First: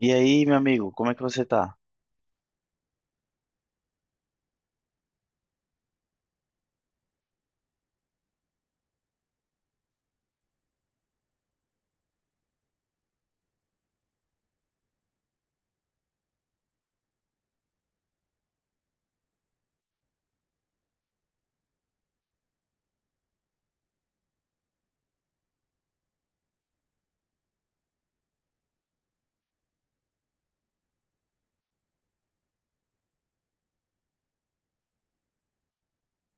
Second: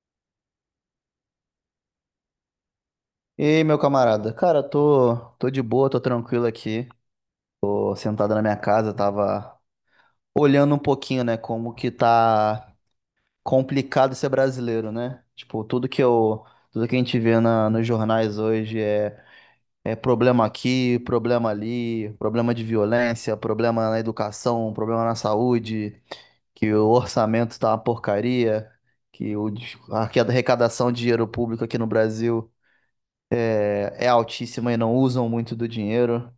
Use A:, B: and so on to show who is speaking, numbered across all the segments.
A: E aí, meu amigo, como é que você tá?
B: E aí, meu camarada? Cara, tô de boa, tô tranquilo aqui. Tô sentado na minha casa, tava olhando um pouquinho, né, como que tá complicado ser brasileiro, né? Tipo, tudo que a gente vê nos jornais hoje é problema aqui, problema ali, problema de violência, problema na educação, problema na saúde, que o orçamento tá uma porcaria, a arrecadação de dinheiro público aqui no Brasil é altíssima e não usam muito do dinheiro.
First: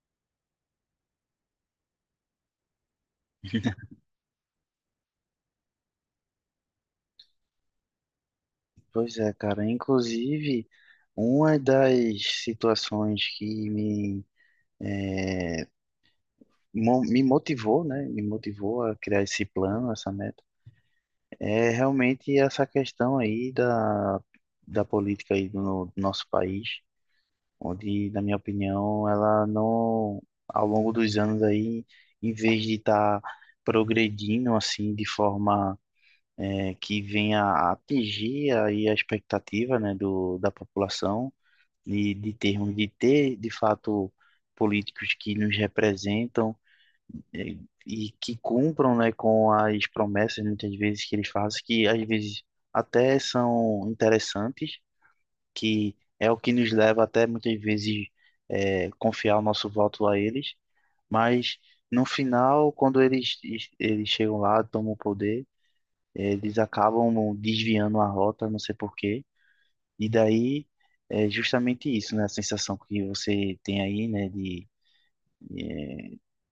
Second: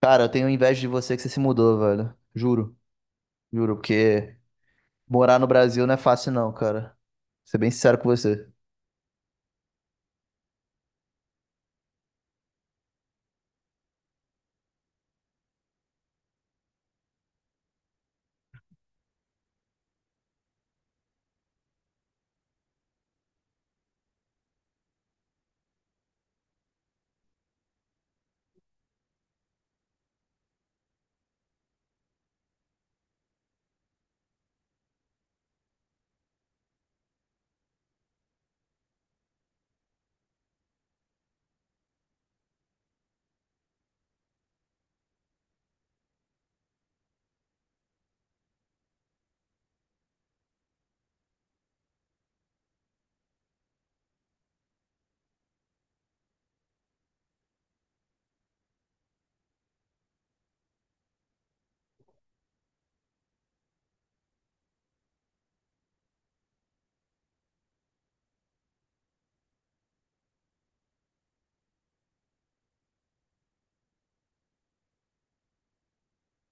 B: Cara, eu tenho inveja de você que você se mudou, velho. Juro, juro, porque morar no Brasil não é fácil não, cara. Vou ser bem sincero com você.
A: Pois é, cara. Inclusive, uma das situações que me motivou, né? Me motivou a criar esse plano, essa meta, é realmente essa questão aí da política aí do nosso país, onde, na minha opinião, ela não, ao longo dos anos aí, em vez de estar progredindo assim de forma que venha a atingir aí a expectativa, né, da população e de ter, de fato, políticos que nos representam é, e que cumpram, né, com as promessas, muitas vezes, que eles fazem, que às vezes até são interessantes, que é o que nos leva até, muitas vezes, confiar o nosso voto a eles, mas no final, eles chegam lá, tomam o poder, eles acabam desviando a rota, não sei por quê. E daí é justamente isso, né? A sensação que você tem aí, né?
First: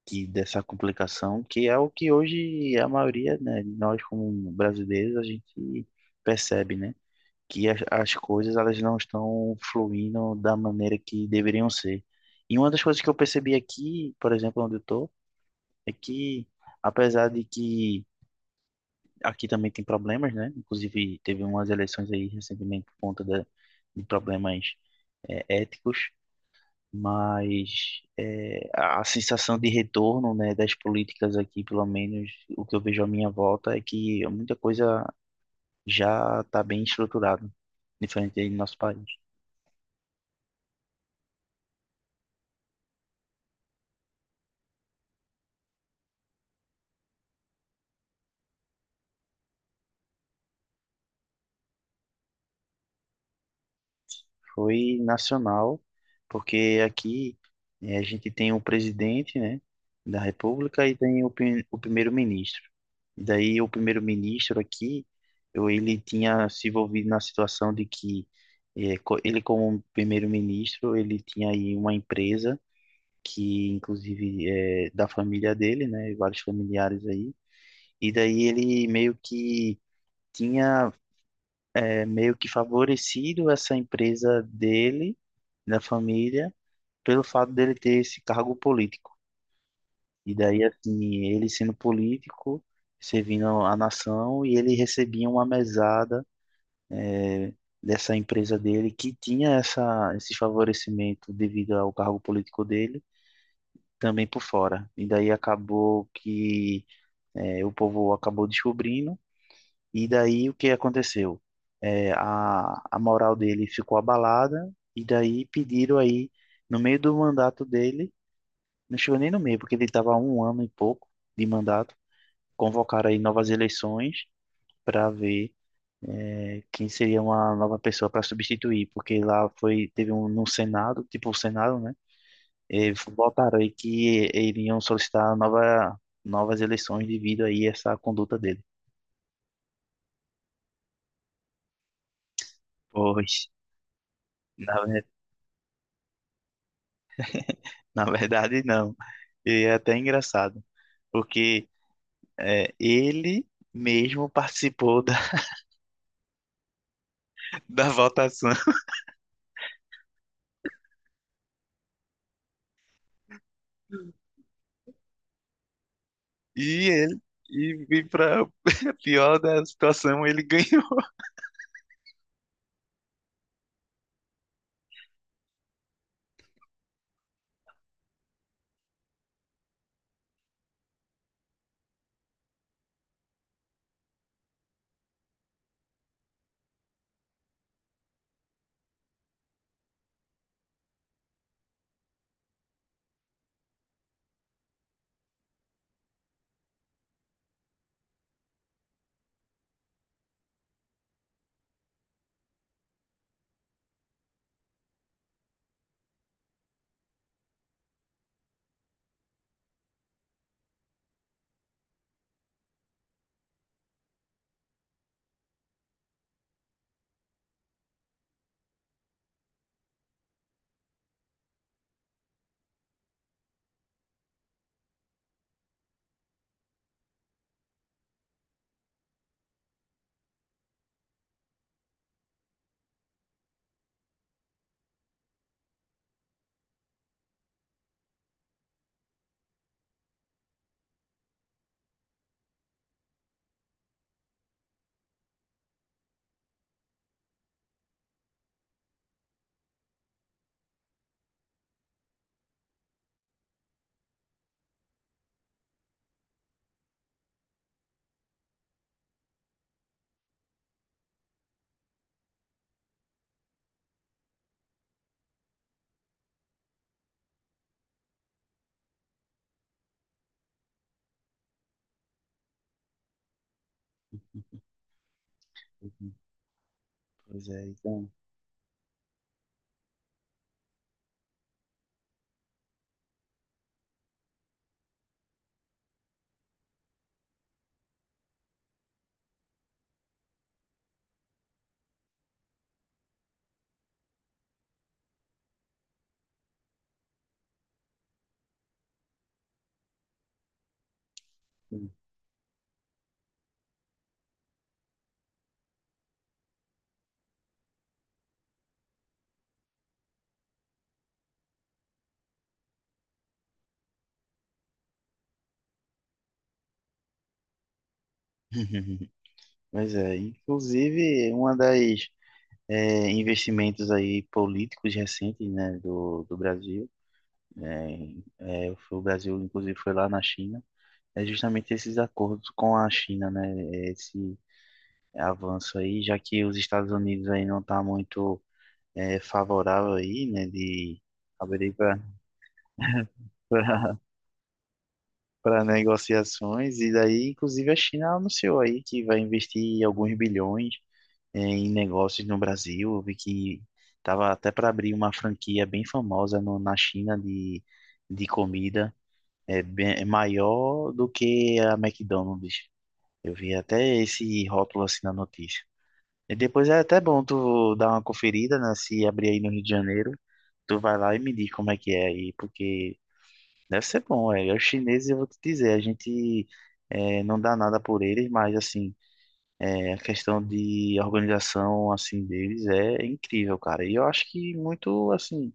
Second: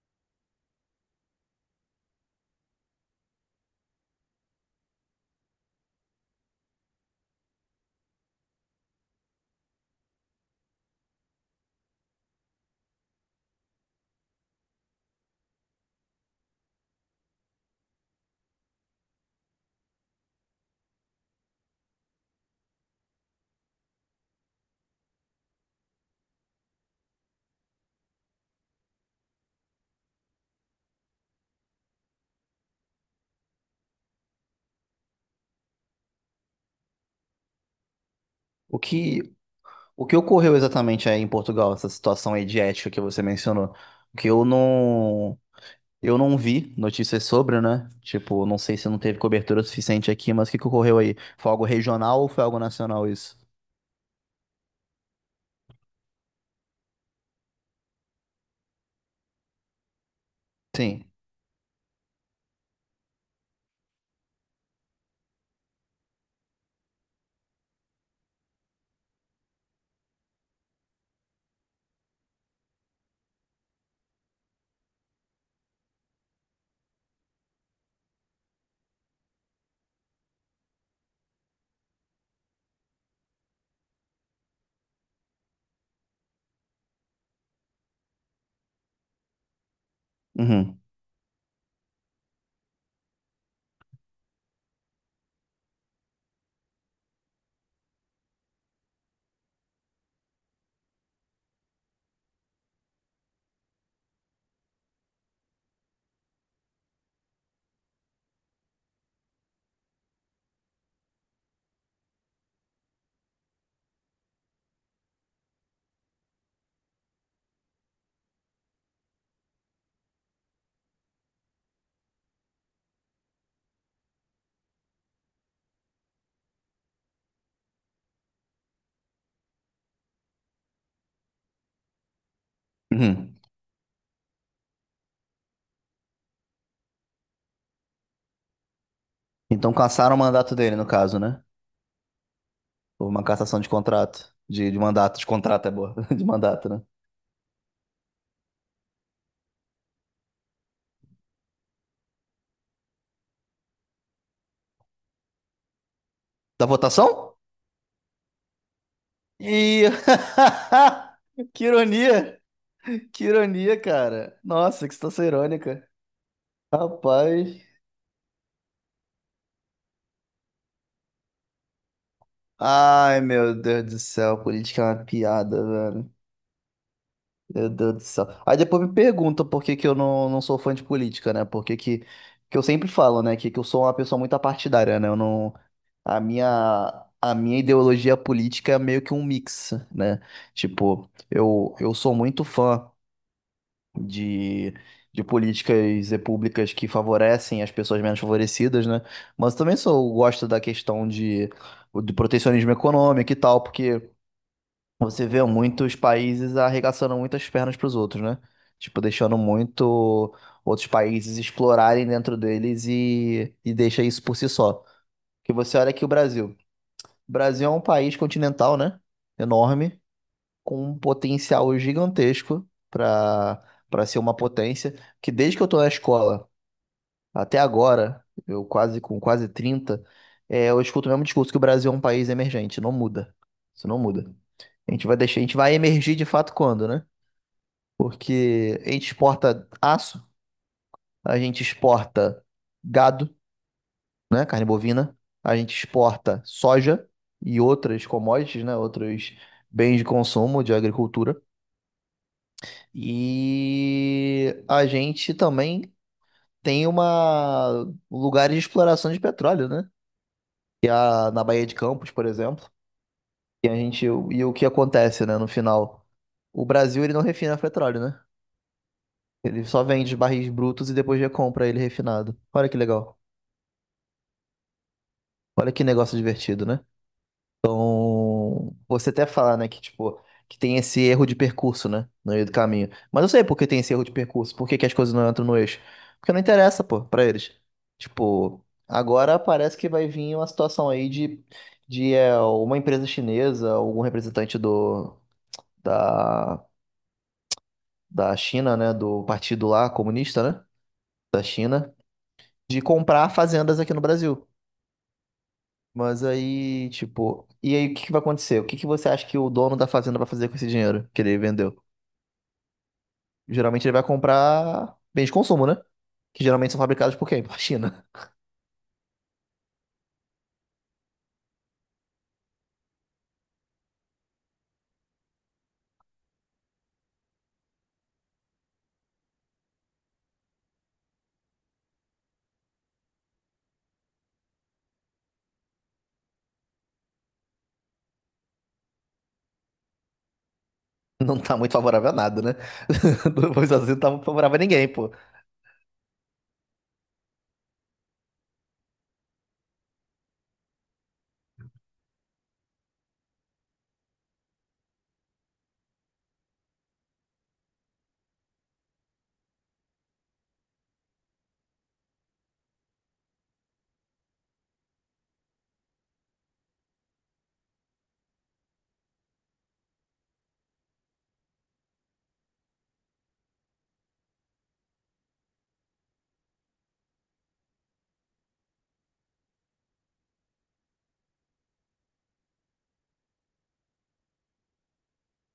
A: De Dessa complicação, que é o que hoje a maioria, né, de nós como brasileiros a gente percebe, né? Que as coisas, elas não estão fluindo da maneira que deveriam ser. E uma das coisas que eu percebi aqui, por exemplo, onde eu tô, é que apesar de que aqui também tem problemas, né? Inclusive, teve umas eleições aí recentemente por conta de problemas éticos, mas é, a sensação de retorno, né, das políticas aqui, pelo menos o que eu vejo à minha volta, é que muita coisa já está bem estruturada, diferente aí do nosso
B: O
A: país.
B: que, o que ocorreu exatamente aí em Portugal, essa situação aí de ética que você mencionou? Que eu não vi notícias sobre, né? Tipo, não sei se não teve cobertura suficiente aqui, mas o que que ocorreu aí? Foi algo regional ou foi algo nacional isso?
A: Foi nacional, porque aqui a gente tem o presidente, né, da República, e
B: Sim.
A: tem o primeiro-ministro. E daí o primeiro-ministro aqui, ele tinha se envolvido na situação de que ele, como primeiro-ministro, ele tinha aí uma empresa que inclusive é da família dele, né, vários familiares aí. E daí ele meio que tinha meio que favorecido essa empresa dele, da família, pelo fato dele ter esse cargo político. E daí,
B: Uhum.
A: assim, ele sendo político, servindo a nação, e ele recebia uma mesada é, dessa empresa dele que tinha esse favorecimento devido ao cargo político dele, também por fora. E daí acabou que o povo acabou descobrindo. E daí, o que aconteceu? É, a moral dele ficou abalada, e daí pediram aí, no meio do mandato dele, não chegou nem no meio, porque ele estava há um ano e pouco de mandato, convocaram aí novas eleições para ver quem seria uma nova pessoa para substituir, porque lá foi, teve um no Senado, tipo o Senado, né? E
B: Uhum.
A: votaram aí que iriam solicitar novas eleições devido aí a essa conduta dele.
B: Então cassaram o mandato dele, no caso, né? Houve uma
A: Pois.
B: cassação de contrato. De
A: Na
B: mandato, de contrato é boa. De mandato, né?
A: Na verdade, não. E é até engraçado, porque ele mesmo participou da,
B: Da votação?
A: da votação.
B: E. Que ironia! Que ironia, cara. Nossa, que situação irônica.
A: E
B: Rapaz.
A: para pior da situação, ele ganhou.
B: Ai, meu Deus do céu, política é uma piada, velho. Meu Deus do céu. Aí depois me pergunta por que que eu não sou fã de política, né? Por que que eu sempre falo, né? Que eu sou uma pessoa muito apartidária, né? Eu não. A minha ideologia política é meio que um mix, né? Tipo, eu sou muito fã de, de políticas e públicas que favorecem as pessoas menos favorecidas, né? Mas também sou, gosto da questão do protecionismo econômico e tal, porque você vê muitos países arregaçando muitas pernas para os outros, né? Tipo, deixando muito outros países explorarem dentro deles e deixa isso por si só. Porque você olha aqui o Brasil. O Brasil é um país continental, né? Enorme com um potencial gigantesco para ser uma potência, que desde que eu tô na escola até agora, eu quase com quase 30, eu escuto o mesmo discurso que o Brasil é um país emergente, não muda. Isso não muda. A gente vai emergir de fato quando, né? Porque a gente exporta aço, a gente exporta gado, né, carne bovina, a gente exporta soja e outras commodities, né, outros bens de consumo de agricultura. E a gente também tem uma um lugar de exploração de petróleo, né? Que é na Baía de Campos, por exemplo. E a gente e o que acontece, né, no final? O Brasil ele não refina petróleo, né? Ele só vende os barris brutos e depois recompra ele refinado. Olha que legal. Olha que
A: Uhum.
B: negócio divertido, né?
A: Pois é, então.
B: Você até fala, né, que tipo, que tem esse erro de percurso, né, no meio do caminho. Mas eu sei por que tem esse erro de percurso, por que que as coisas não entram no eixo. Porque não interessa, pô, pra eles. Tipo, agora parece que vai vir uma situação aí de uma empresa chinesa, algum representante da, da China, né, do partido lá comunista, né, da
A: Sim.
B: China, de comprar fazendas aqui no Brasil. Mas aí, tipo, e aí o que que vai acontecer? O que que você acha que o dono da fazenda vai fazer com esse dinheiro que ele vendeu? Geralmente ele vai comprar bens de consumo, né? Que geralmente são fabricados por quem? Por China.
A: Pois é, inclusive uma das investimentos aí políticos recentes, né, do Brasil, né, é, foi, o Brasil inclusive foi lá na China, é justamente esses acordos com a China, né, esse avanço aí, já que os Estados Unidos aí não tá muito favorável aí, né, de
B: Não tá muito
A: abrir para
B: favorável a nada, né? Os Estados Unidos não tá muito favorável a ninguém, pô.
A: para negociações. E daí, inclusive, a China anunciou aí que vai investir alguns bilhões em negócios no Brasil. Eu vi que tava até para abrir uma franquia bem famosa na China de comida, é bem, é maior do que a McDonald's. Eu vi até esse rótulo assim na notícia. E depois é até bom tu dar uma conferida, né? Se abrir aí no Rio de Janeiro, tu vai lá e me diz como é que é aí, porque deve ser bom, é. Os chineses, eu vou te dizer, a gente não dá nada por eles, mas assim, é, a questão de organização assim deles é incrível, cara. E eu acho que muito assim.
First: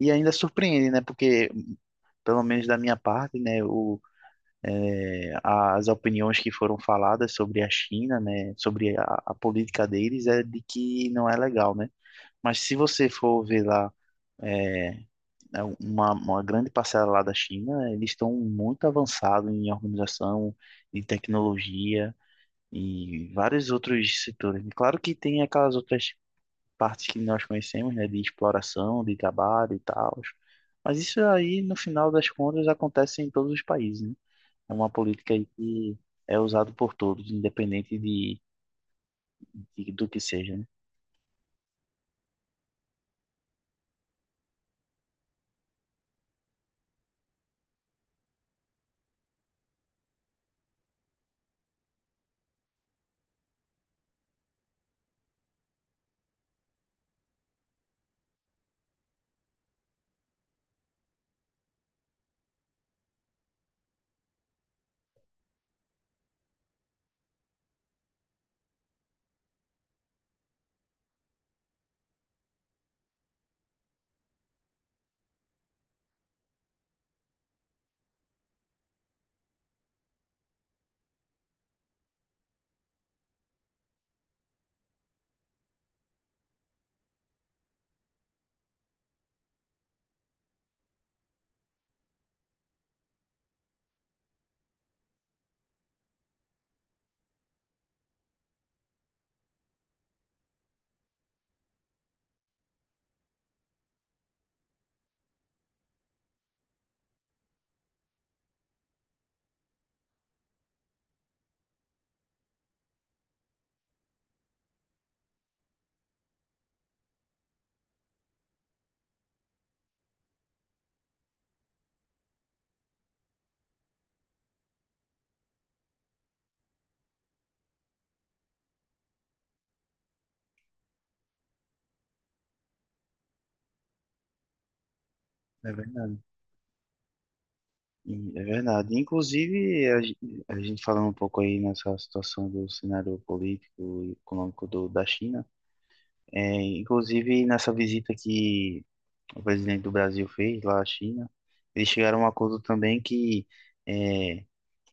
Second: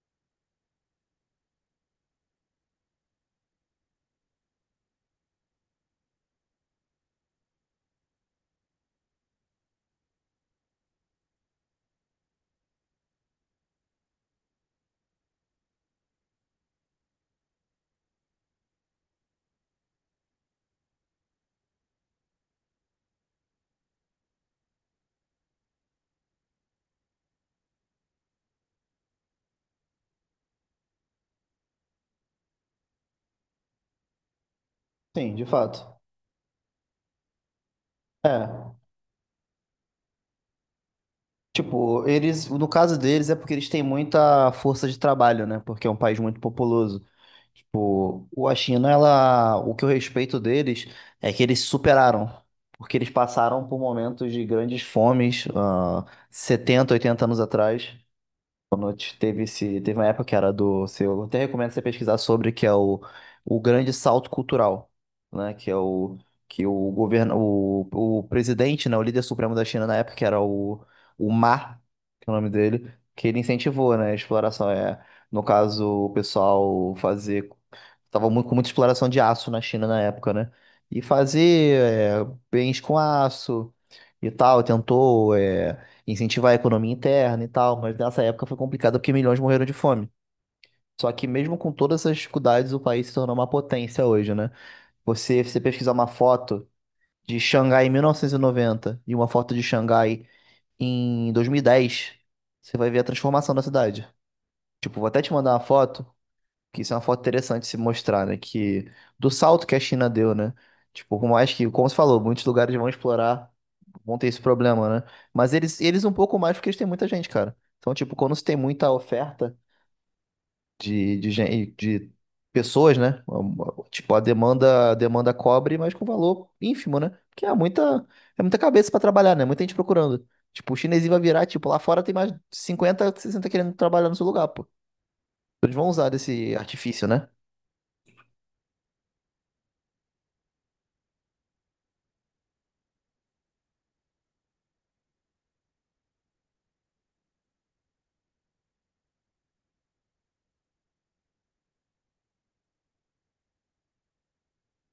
A: E ainda surpreende, né? Porque, pelo menos da minha parte, né, as opiniões que foram faladas sobre a China, né, sobre a política deles, é de que não é legal, né? Mas se você for ver lá, é, é uma grande parcela lá da China, eles estão muito avançados em organização, em tecnologia e vários outros setores. E claro que tem aquelas outras partes que nós conhecemos, né, de exploração, de trabalho e tal. Mas isso aí, no final das contas, acontece em todos os países, né? É uma política
B: Sim,
A: aí
B: de
A: que
B: fato.
A: é usada por todos, independente de,
B: É.
A: do que seja, né?
B: Tipo, eles, no caso deles, é porque eles têm muita força de trabalho, né? Porque é um país muito populoso. Tipo, a China, ela, o que eu respeito deles é que eles se superaram, porque eles passaram por momentos de grandes fomes, 70, 80 anos atrás. Teve esse, teve uma época que era do seu, eu até recomendo você pesquisar sobre que é o grande salto cultural, né? Que é o que o governo, o presidente, né? O líder supremo da China na época que era o Ma, que é o nome dele, que ele incentivou, né? A exploração é, no caso, o pessoal fazer, tava muito com muita exploração de aço na China na época, né? E fazer é, bens com aço e tal, tentou. Incentivar a economia interna e tal, mas nessa época foi complicado porque milhões morreram de fome. Só que mesmo com todas essas dificuldades, o país se tornou uma potência hoje, né? Você pesquisar uma foto de Xangai em 1990 e noventa e uma foto de Xangai em 2010, você vai ver a transformação da cidade. Tipo, vou até te mandar uma foto que isso é uma foto interessante de se mostrar, né? Que do salto que a China deu, né? Tipo, por mais que, como você falou, muitos lugares vão explorar, vão ter esse problema, né? Mas eles um pouco mais porque eles têm muita gente, cara. Então, tipo, quando você tem muita oferta de pessoas, né? Tipo, a demanda cobre, mas com valor ínfimo, né? Porque é muita cabeça pra trabalhar, né? Muita gente procurando. Tipo, o chinesinho vai virar, tipo, lá fora tem mais 50 60 querendo trabalhar no seu lugar, pô.
A: É
B: Eles vão usar
A: verdade.
B: desse artifício, né?
A: E é verdade. Inclusive, a gente falando um pouco aí nessa situação do cenário político e econômico da China, é, inclusive nessa visita que o presidente do Brasil fez lá à China, eles chegaram a um acordo também que é,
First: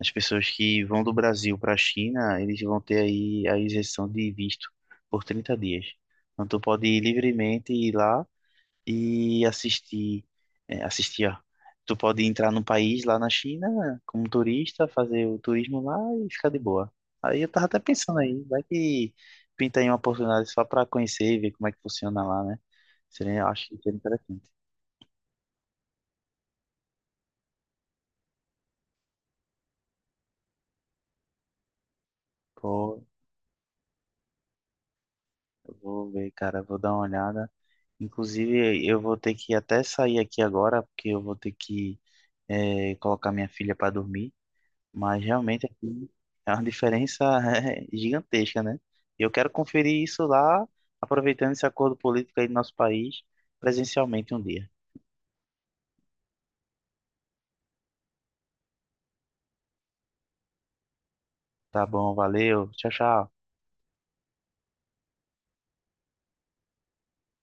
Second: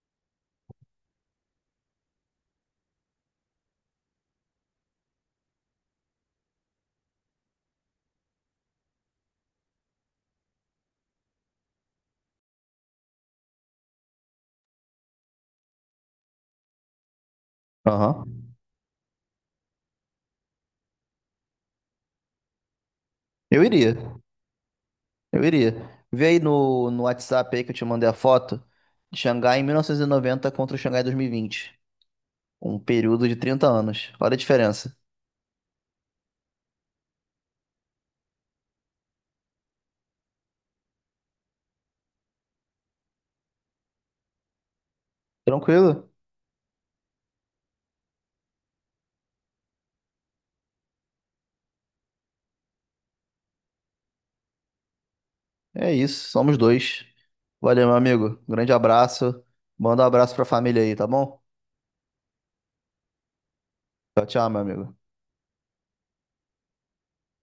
A: as pessoas que vão do Brasil para a China, eles vão ter aí a isenção de visto por 30 dias. Então, tu pode ir livremente, ir lá e assisti, é, assisti, ó. Tu pode entrar no país lá na China como turista, fazer o turismo lá e ficar de boa. Aí eu tava até pensando aí,
B: Aham.
A: vai que pinta aí uma oportunidade só pra conhecer e ver como é que funciona lá, né? Seria, eu
B: Eu
A: acho que
B: iria,
A: seria interessante.
B: eu iria. Vê aí no WhatsApp aí que eu te mandei a foto de Xangai em 1990 contra o Xangai 2020. Um
A: Pô,
B: período de 30 anos. Olha a diferença.
A: eu vou ver, cara, eu vou dar uma olhada. Inclusive, eu vou ter que até sair aqui agora, porque eu vou ter que colocar minha filha para dormir. Mas realmente aqui
B: Tranquilo?
A: é uma diferença é, gigantesca, né? E eu quero conferir isso lá, aproveitando esse acordo político aí do nosso país, presencialmente um dia.
B: É isso, somos dois. Valeu, meu amigo. Grande abraço. Manda um abraço pra família aí, tá bom?
A: Tá bom, valeu, tchau, tchau.
B: Tchau, tchau, meu amigo.